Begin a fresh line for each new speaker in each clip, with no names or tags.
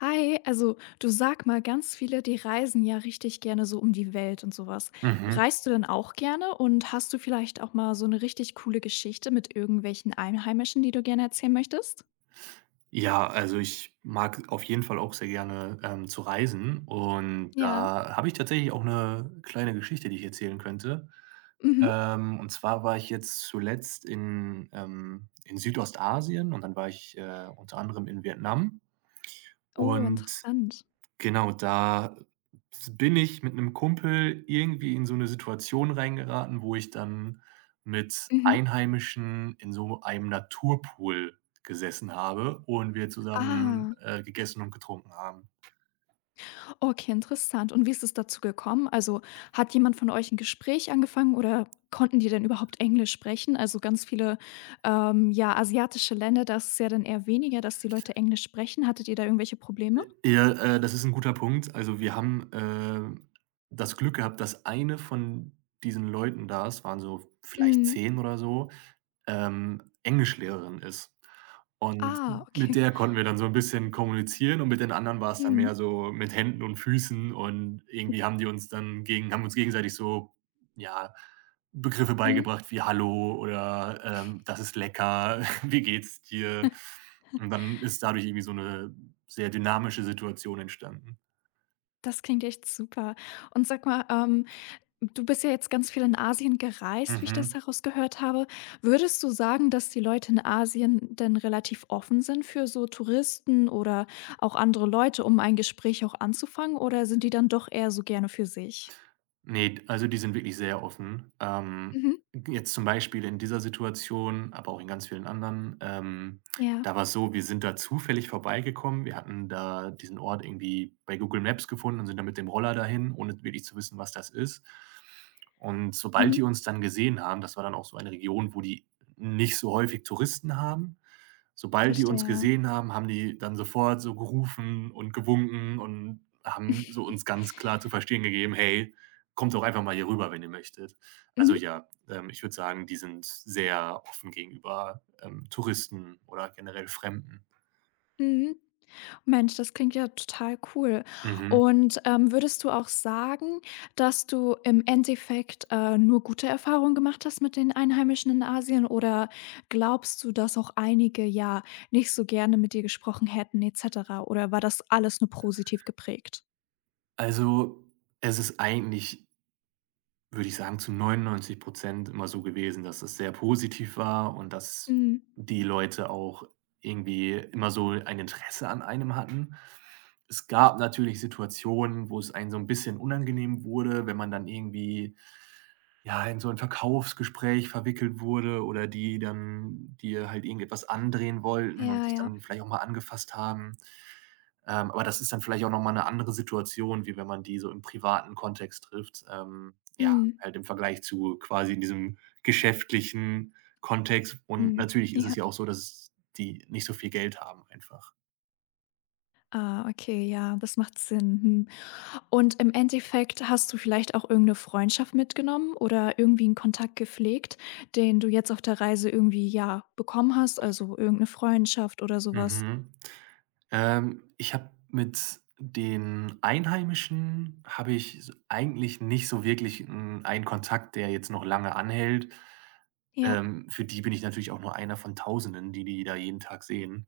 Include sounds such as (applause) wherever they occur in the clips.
Hi, also du sag mal, ganz viele, die reisen ja richtig gerne so um die Welt und sowas.
Mhm.
Reist du denn auch gerne und hast du vielleicht auch mal so eine richtig coole Geschichte mit irgendwelchen Einheimischen, die du gerne erzählen möchtest?
Ja, also ich mag auf jeden Fall auch sehr gerne, zu reisen und
Ja.
da habe ich tatsächlich auch eine kleine Geschichte, die ich erzählen könnte.
Mhm.
Und zwar war ich jetzt zuletzt in Südostasien und dann war ich, unter anderem in Vietnam
Oh,
und
interessant.
genau, da bin ich mit einem Kumpel irgendwie in so 'ne Situation reingeraten, wo ich dann mit
Mhm.
Einheimischen in so einem Naturpool gesessen habe und wir zusammen,
Ah,
gegessen und getrunken haben.
okay, interessant. Und wie ist es dazu gekommen? Also, hat jemand von euch ein Gespräch angefangen oder konnten die denn überhaupt Englisch sprechen? Also, ganz viele, ja, asiatische Länder, das ist ja dann eher weniger, dass die Leute Englisch sprechen. Hattet ihr da irgendwelche Probleme?
Ja, das ist ein guter Punkt. Also, wir haben, das Glück gehabt, dass eine von diesen Leuten da — es waren so vielleicht
Mhm.
10 oder so — Englischlehrerin ist. Und
Ah,
mit
okay.
der konnten wir dann so ein bisschen kommunizieren, und mit den anderen war es dann
Mhm.
mehr so mit Händen und Füßen, und irgendwie haben uns gegenseitig so, ja, Begriffe
Mhm.
beigebracht wie „Hallo" oder, „Das ist lecker", (laughs) „Wie geht's dir?" Und dann ist dadurch irgendwie so eine sehr dynamische Situation entstanden.
Das klingt echt super. Und sag mal, du bist ja jetzt ganz viel in Asien gereist, wie ich das
Mhm.
herausgehört habe. Würdest du sagen, dass die Leute in Asien denn relativ offen sind für so Touristen oder auch andere Leute, um ein Gespräch auch anzufangen, oder sind die dann doch eher so gerne für sich?
Ne, also die sind wirklich sehr offen. Ähm,
Mhm.
jetzt zum Beispiel in dieser Situation, aber auch in ganz vielen anderen,
Ja.
da war's so, wir sind da zufällig vorbeigekommen. Wir hatten da diesen Ort irgendwie bei Google Maps gefunden und sind dann mit dem Roller dahin, ohne wirklich zu wissen, was das ist. Und sobald
Mhm.
die uns dann gesehen haben — das war dann auch so eine Region, wo die nicht so häufig Touristen haben — sobald die uns
Verstehe.
gesehen haben, haben die dann sofort so gerufen und gewunken und haben so uns
(laughs)
ganz klar zu verstehen gegeben: „Hey, kommt doch einfach mal hier rüber, wenn ihr möchtet." Also,
Mhm.
ja, ich würde sagen, die sind sehr offen gegenüber, Touristen oder generell Fremden.
Mhm. Mensch, das klingt ja total cool.
Mhm.
Und, würdest du auch sagen, dass du im Endeffekt, nur gute Erfahrungen gemacht hast mit den Einheimischen in Asien oder glaubst du, dass auch einige, ja, nicht so gerne mit dir gesprochen hätten et cetera? Oder war das alles nur positiv geprägt?
Also, es ist eigentlich — würde ich sagen, zu 99 immer so gewesen, dass es sehr positiv war und dass
Mhm.
die Leute auch irgendwie immer so ein Interesse an einem hatten. Es gab natürlich Situationen, wo es einem so ein bisschen unangenehm wurde, wenn man dann irgendwie, ja, in so ein Verkaufsgespräch verwickelt wurde oder die dann dir halt irgendetwas andrehen wollten und
Ja,
dich
ja.
dann vielleicht auch mal angefasst haben. Aber das ist dann vielleicht auch noch mal 'ne andere Situation, wie wenn man die so im privaten Kontext trifft. Ja,
Mhm.
halt im Vergleich zu quasi in diesem geschäftlichen Kontext, und
Mhm.
natürlich
Mhm.
ist es
Ja.
ja auch so, dass die nicht so viel Geld haben einfach.
Ah, okay, ja, das macht Sinn. Mhm. Und im Endeffekt hast du vielleicht auch irgendeine Freundschaft mitgenommen oder irgendwie einen Kontakt gepflegt, den du jetzt auf der Reise irgendwie, ja, bekommen hast, also irgendeine Freundschaft oder sowas.
Mhm. Ich habe mit den Einheimischen habe ich s eigentlich nicht so wirklich 'n einen Kontakt, der jetzt noch lange anhält.
Ja,
Für die bin ich natürlich auch nur einer von Tausenden, die die da jeden Tag sehen.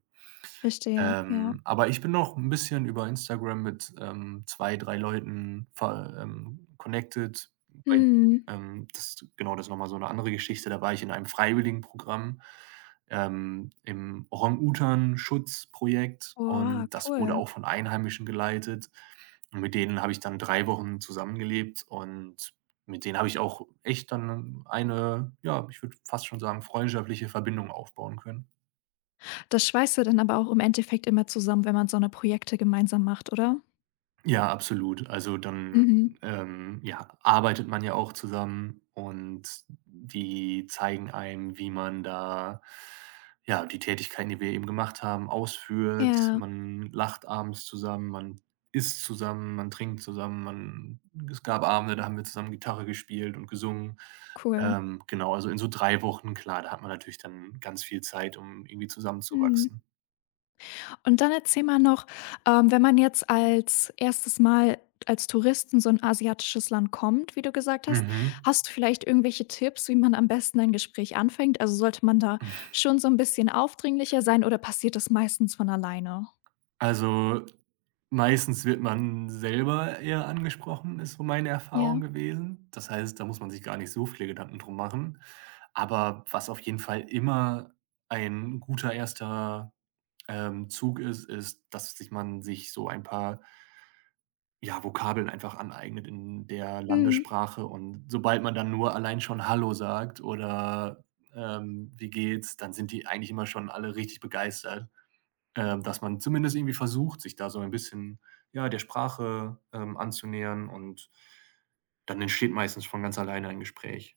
verstehe, ja.
Aber ich bin noch ein bisschen über Instagram mit, zwei, drei Leuten ver connected, weil,
Mhm.
das ist noch mal so eine andere Geschichte. Da war ich in einem Freiwilligenprogramm, im Orang-Utan-Schutzprojekt,
Boah,
und das wurde
cool.
auch von Einheimischen geleitet. Und mit denen habe ich dann 3 Wochen zusammengelebt, und mit denen habe ich auch echt dann eine, ja, ich würde fast schon sagen, freundschaftliche Verbindung aufbauen können.
Das schweißt ja dann aber auch im Endeffekt immer zusammen, wenn man so eine Projekte gemeinsam macht, oder?
Ja, absolut. Also, dann,
Mhm.
ja, arbeitet man ja auch zusammen, und die zeigen einem, wie man da, ja, die Tätigkeiten, die wir eben gemacht haben, ausführt.
Ja,
Man lacht abends zusammen, man isst zusammen, man trinkt zusammen, man — es gab Abende, da haben wir zusammen Gitarre gespielt und gesungen.
cool.
Genau, also in so 3 Wochen, klar, da hat man natürlich dann ganz viel Zeit, um irgendwie
Mhm.
zusammenzuwachsen.
Und dann erzähl mal noch, wenn man jetzt als erstes Mal als Tourist in so ein asiatisches Land kommt, wie du gesagt hast,
Mhm.
hast du vielleicht irgendwelche Tipps, wie man am besten ein Gespräch anfängt? Also, sollte man da schon so ein bisschen aufdringlicher sein oder passiert das meistens von alleine?
Also, meistens wird man selber eher angesprochen, ist so meine Erfahrung
Ja.
gewesen. Das heißt, da muss man sich gar nicht so viele Gedanken drum machen. Aber was auf jeden Fall immer ein guter erster Zug ist, ist, dass sich man sich so ein paar, ja, Vokabeln einfach aneignet in der
Mhm.
Landessprache, und sobald man dann nur allein schon „Hallo" sagt oder, „Wie geht's?", dann sind die eigentlich immer schon alle richtig begeistert. Dass man zumindest irgendwie versucht, sich da so ein bisschen, ja, der Sprache, anzunähern, und dann entsteht meistens von ganz alleine ein Gespräch.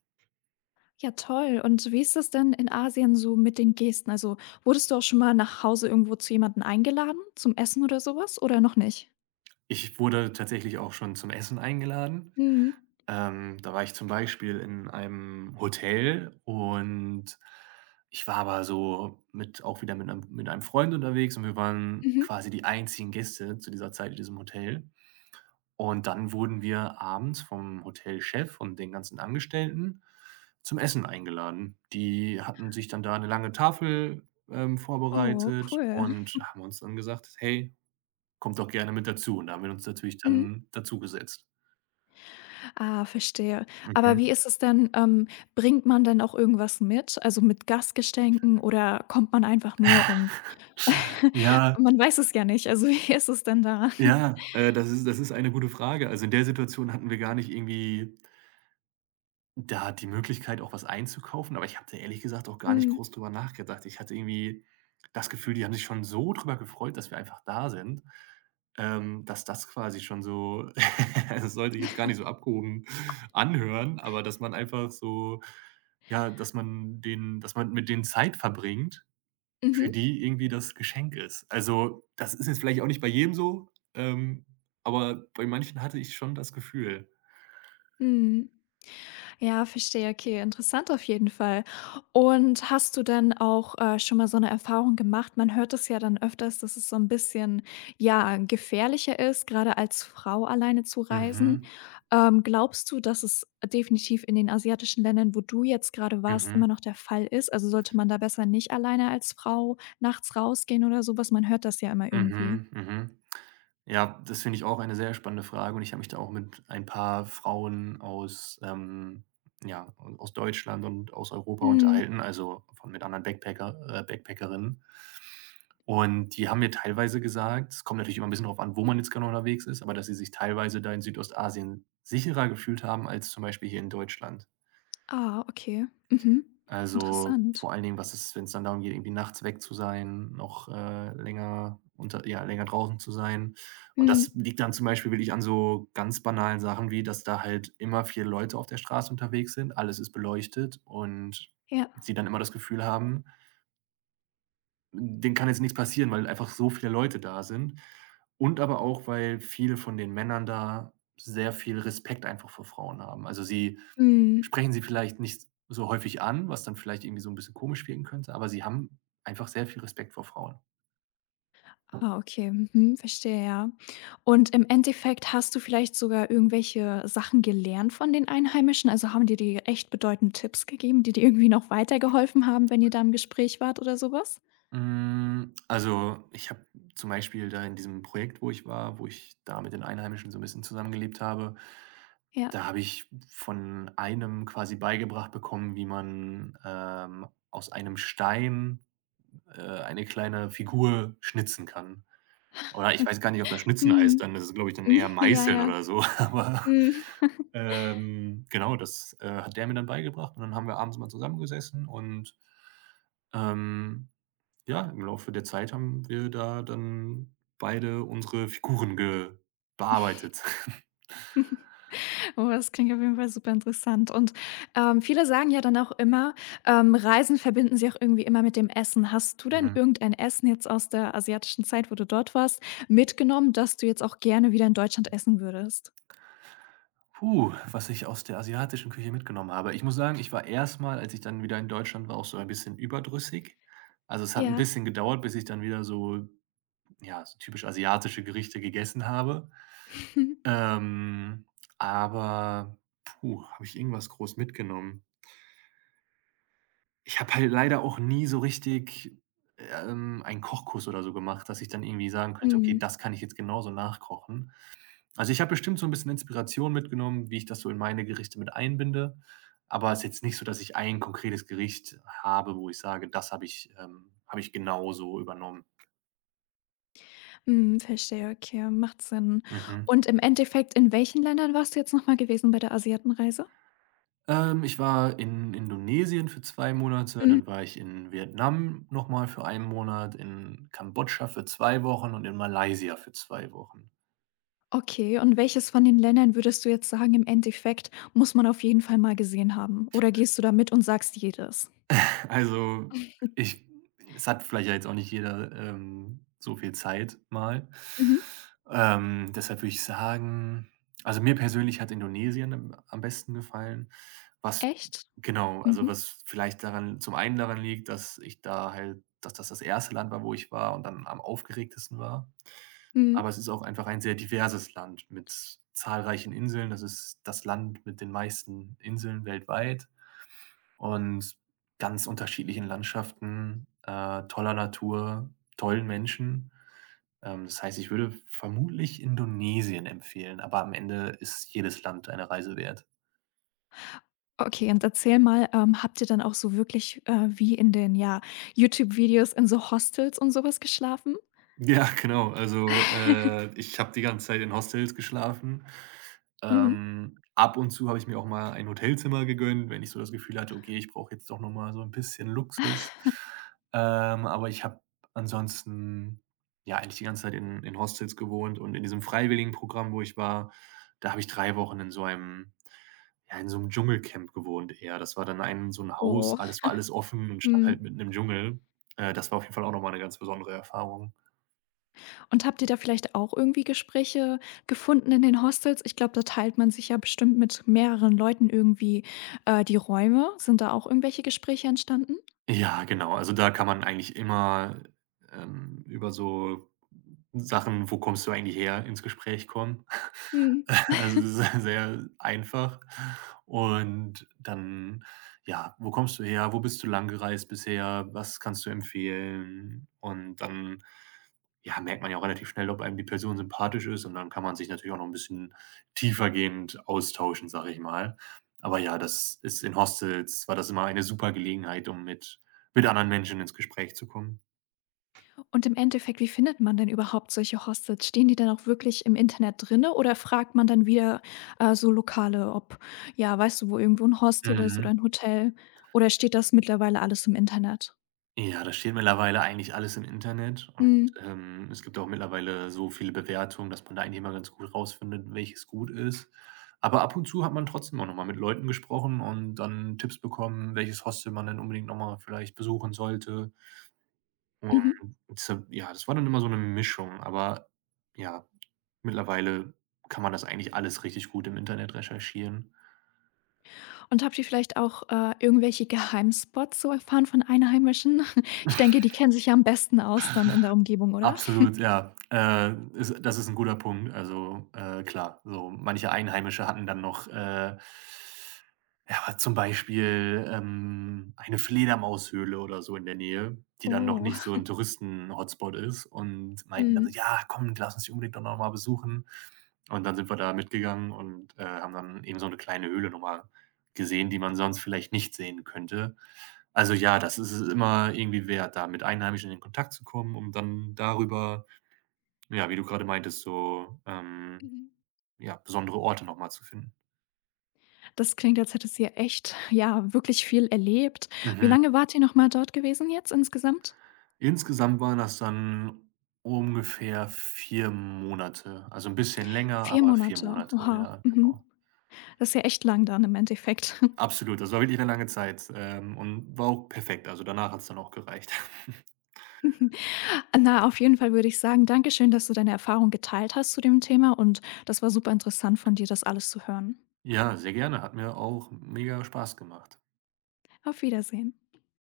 Ja, toll. Und wie ist das denn in Asien so mit den Gesten? Also, wurdest du auch schon mal nach Hause irgendwo zu jemanden eingeladen zum Essen oder sowas oder noch nicht?
Ich wurde tatsächlich auch schon zum Essen eingeladen.
Mhm.
Da war ich zum Beispiel in einem Hotel, und ich war aber so mit auch wieder mit einem Freund unterwegs, und wir waren
Mhm.
quasi die einzigen Gäste zu dieser Zeit in diesem Hotel. Und dann wurden wir abends vom Hotelchef und den ganzen Angestellten zum Essen eingeladen. Die hatten sich dann da 'ne lange Tafel,
Oh,
vorbereitet
cool.
und haben uns dann gesagt: „Hey, kommt doch gerne mit dazu." Und da haben wir uns natürlich
Mhm.
dann dazugesetzt.
Ah, verstehe. Aber
Mhm.
wie ist es denn, bringt man dann auch irgendwas mit? Also, mit Gastgeschenken oder kommt man einfach nur und (laughs)
Ja,
man weiß es ja nicht. Also, (laughs) wie ist es denn da? (laughs)
ja, das ist eine gute Frage. Also, in der Situation hatten wir gar nicht irgendwie da die Möglichkeit, auch was einzukaufen, aber ich habe da ehrlich gesagt auch gar nicht
Mhm.
groß drüber nachgedacht. Ich hatte irgendwie das Gefühl, die haben sich schon so drüber gefreut, dass wir einfach da sind, dass das quasi schon so — (laughs) das sollte ich jetzt gar nicht so abgehoben anhören, aber dass man einfach so, ja, dass man mit denen Zeit verbringt, für
Mhm.
die irgendwie das Geschenk ist. Also, das ist jetzt vielleicht auch nicht bei jedem so, aber bei manchen hatte ich schon das Gefühl.
Mhm. Ja, verstehe. Okay, interessant auf jeden Fall. Und hast du denn auch, schon mal so eine Erfahrung gemacht? Man hört es ja dann öfters, dass es so ein bisschen, ja, gefährlicher ist, gerade als Frau alleine zu reisen.
Mhm,
Glaubst du, dass es definitiv in den asiatischen Ländern, wo du jetzt gerade warst,
mhm.
immer noch der Fall ist? Also, sollte man da besser nicht alleine als Frau nachts rausgehen oder so was? Man hört das ja immer irgendwie.
Mhm, mhm. Ja, das finde ich auch eine sehr spannende Frage, und ich habe mich da auch mit ein paar Frauen aus, ja, au aus Deutschland und aus Europa
Mhm.
unterhalten, also von mit anderen Backpackerinnen. Und die haben mir teilweise gesagt, es kommt natürlich immer ein bisschen darauf an, wo man jetzt genau unterwegs ist, aber dass sie sich teilweise da in Südostasien sicherer gefühlt haben als zum Beispiel hier in Deutschland.
Ah, okay. Mhm.
Also,
Interessant.
vor allen Dingen, was ist, wenn es dann darum geht, irgendwie nachts weg zu sein, noch, länger draußen zu sein. Und
Mhm.
das liegt dann zum Beispiel wirklich an so ganz banalen Sachen wie, dass da halt immer viele Leute auf der Straße unterwegs sind, alles ist beleuchtet, und
Ja.
sie dann immer das Gefühl haben, denen kann jetzt nichts passieren, weil einfach so viele Leute da sind. Und aber auch, weil viele von den Männern da sehr viel Respekt einfach vor Frauen haben. Also, sie
Mhm.
Sprechen sie vielleicht nicht so häufig an, was dann vielleicht irgendwie so ein bisschen komisch wirken könnte, aber sie haben einfach sehr viel Respekt vor Frauen.
Ah, okay. Mhm, verstehe, ja. Und im Endeffekt hast du vielleicht sogar irgendwelche Sachen gelernt von den Einheimischen? Also, haben die dir echt bedeutende Tipps gegeben, die dir irgendwie noch weitergeholfen haben, wenn ihr da im Gespräch wart oder sowas?
Also, ich habe zum Beispiel da in diesem Projekt, wo ich war, wo ich da mit den Einheimischen so ein bisschen zusammengelebt habe,
Ja.
da habe ich von einem quasi beigebracht bekommen, wie man, aus einem Stein, eine kleine Figur schnitzen kann. Oder ich weiß gar nicht, ob das Schnitzen heißt
Mhm.
dann. Das ist, glaube ich, dann
Mhm.
eher
(laughs) Ja,
Meißeln
ja.
oder so, (laughs) aber,
Mhm.
genau, das, hat der mir dann beigebracht, und dann haben wir abends mal zusammengesessen, und, ähm, ja, im Laufe der Zeit haben wir da dann beide unsere Figuren ge bearbeitet. (laughs)
Oh, das klingt auf jeden Fall super interessant. Und, viele sagen ja dann auch immer, Reisen verbinden sie auch irgendwie immer mit dem Essen. Hast du denn
Mhm.
irgendein Essen jetzt aus der asiatischen Zeit, wo du dort warst, mitgenommen, das du jetzt auch gerne wieder in Deutschland essen würdest?
Puh, was ich aus der asiatischen Küche mitgenommen habe. Ich muss sagen, ich war erstmal, als ich dann wieder in Deutschland war, auch so ein bisschen überdrüssig. Also, es hat ein
Ja.
bisschen gedauert, bis ich dann wieder so, ja, so typisch asiatische Gerichte gegessen habe.
(laughs) Mhm.
Ähm, aber puh, habe ich irgendwas groß mitgenommen? Ich habe halt leider auch nie so richtig, einen Kochkurs oder so gemacht, dass ich dann irgendwie sagen könnte: „Okay,
Mhm,
das kann ich jetzt genauso nachkochen." Also, ich habe bestimmt so ein bisschen Inspiration mitgenommen, wie ich das so in meine Gerichte mit einbinde, aber es ist jetzt nicht so, dass ich ein konkretes Gericht habe, wo ich sage: „Das habe ich genauso übernommen."
Mhm, verstehe, okay, macht Sinn.
Mhm.
Und im Endeffekt, in welchen Ländern warst du jetzt nochmal gewesen bei der Asiatenreise?
Ich war in Indonesien für 2 Monate,
Mhm.
dann war ich in Vietnam nochmal für 1 Monat, in Kambodscha für 2 Wochen und in Malaysia für 2 Wochen.
Okay, und welches von den Ländern würdest du jetzt sagen, im Endeffekt muss man auf jeden Fall mal gesehen haben? Oder gehst du da mit und sagst jedes?
(laughs) Also, ich es hat vielleicht ja jetzt auch nicht jeder, so viel Zeit mal.
Mhm.
Deshalb würde ich sagen — also, mir persönlich hat Indonesien am besten gefallen, was
Echt?
genau, also,
Mhm.
was vielleicht daran, zum einen daran liegt, dass ich da halt dass das das erste Land war, wo ich war, und dann am aufgeregtesten war.
Mhm.
Aber es ist auch einfach ein sehr diverses Land mit zahlreichen Inseln. Das ist das Land mit den meisten Inseln weltweit und ganz unterschiedlichen Landschaften, toller Natur, tollen Menschen. Das heißt, ich würde vermutlich Indonesien empfehlen, aber am Ende ist jedes Land eine Reise wert.
Okay, und erzähl mal, habt ihr dann auch so wirklich, wie in den, ja, YouTube-Videos in so Hostels und sowas geschlafen?
Ja, (laughs) genau. Also, ich habe die ganze Zeit in Hostels geschlafen.
Mhm.
Ab und zu habe ich mir auch mal ein Hotelzimmer gegönnt, wenn ich so das Gefühl hatte: „Okay, ich brauche jetzt doch noch mal so ein bisschen Luxus." Aber ich habe ansonsten, ja, eigentlich die ganze Zeit in Hostels gewohnt, und in diesem Freiwilligenprogramm, wo ich war, da habe ich 3 Wochen in so einem Dschungelcamp gewohnt eher. Das war dann ein so ein Haus,
Oh.
alles war alles offen und stand halt
Mhm.
mitten im Dschungel. Das war auf jeden Fall auch noch mal 'ne ganz besondere Erfahrung.
Und habt ihr da vielleicht auch irgendwie Gespräche gefunden in den Hostels? Ich glaube, da teilt man sich ja bestimmt mit mehreren Leuten irgendwie, die Räume. Sind da auch irgendwelche Gespräche entstanden?
Ja, genau. Also, da kann man eigentlich immer, über so Sachen, wo kommst du eigentlich her, ins Gespräch kommen. (laughs)
Mhm.
Also, das ist sehr einfach. Und dann, ja: „Wo kommst du her? Wo bist du lang gereist bisher? Was kannst du empfehlen?" Und dann, ja, merkt man ja auch relativ schnell, ob einem die Person sympathisch ist, und dann kann man sich natürlich auch noch ein bisschen tiefergehend austauschen, sage ich mal. Aber ja, das ist in Hostels war das immer eine super Gelegenheit, um mit anderen Menschen ins Gespräch zu kommen.
Und im Endeffekt, wie findet man denn überhaupt solche Hostels? Stehen die dann auch wirklich im Internet drinne oder fragt man dann wieder, so Lokale, ob ja, weißt du, wo irgendwo ein Hostel ist
Mhm.
oder ein Hotel oder steht das mittlerweile alles im Internet?
Ja, das steht mittlerweile eigentlich alles im Internet, und,
Mhm.
es gibt auch mittlerweile so viele Bewertungen, dass man da eigentlich immer ganz gut rausfindet, welches gut ist. Aber ab und zu hat man trotzdem auch noch mal mit Leuten gesprochen und dann Tipps bekommen, welches Hostel man denn unbedingt noch mal vielleicht besuchen sollte.
Mhm.
Deshalb ja, das war dann immer so eine Mischung, aber ja, mittlerweile kann man das eigentlich alles richtig gut im Internet recherchieren.
Und habt ihr vielleicht auch, irgendwelche Geheimspots so erfahren von Einheimischen? (laughs) Ich denke, die kennen sich ja am besten aus dann in der Umgebung, oder?
Absolut, ja. Ist das ist ein guter Punkt. Also, klar, so manche Einheimische hatten dann noch, ja, zum Beispiel, eine Fledermaushöhle oder so in der Nähe, die dann noch
Oh,
nicht so ein Touristen-Hotspot ist, und meinten dann so:
mhm.
„Ja, komm, lass uns die unbedingt doch noch mal besuchen." Und dann sind wir da mitgegangen und, haben dann eben so 'ne kleine Höhle noch mal gesehen, die man sonst vielleicht nicht sehen könnte. Also, ja, das ist es immer irgendwie wert, da mit Einheimischen in Kontakt zu kommen, um dann darüber, ja, wie du grade meintest, so,
Mhm.
ja, besondere Orte noch mal zu finden.
Das klingt, als hättet ihr echt, ja, wirklich viel erlebt. Wie
Mhm.
lange wart ihr nochmal dort gewesen jetzt insgesamt?
Insgesamt waren das dann ungefähr 4 Monate, also 'n bisschen länger,
Vier
aber 4
Monate.
Monate,
Oha,
ja,
mhm.
genau.
Das ist ja echt lang dann im Endeffekt.
Absolut, das war wirklich 'ne lange Zeit, und war auch perfekt. Also, danach hat's dann auch gereicht. (laughs)
(laughs) Na, auf jeden Fall würde ich sagen, danke schön, dass du deine Erfahrung geteilt hast zu dem Thema und das war super interessant von dir, das alles zu hören.
Ja, sehr gerne. Hat mir auch mega Spaß gemacht.
Auf Wiedersehen.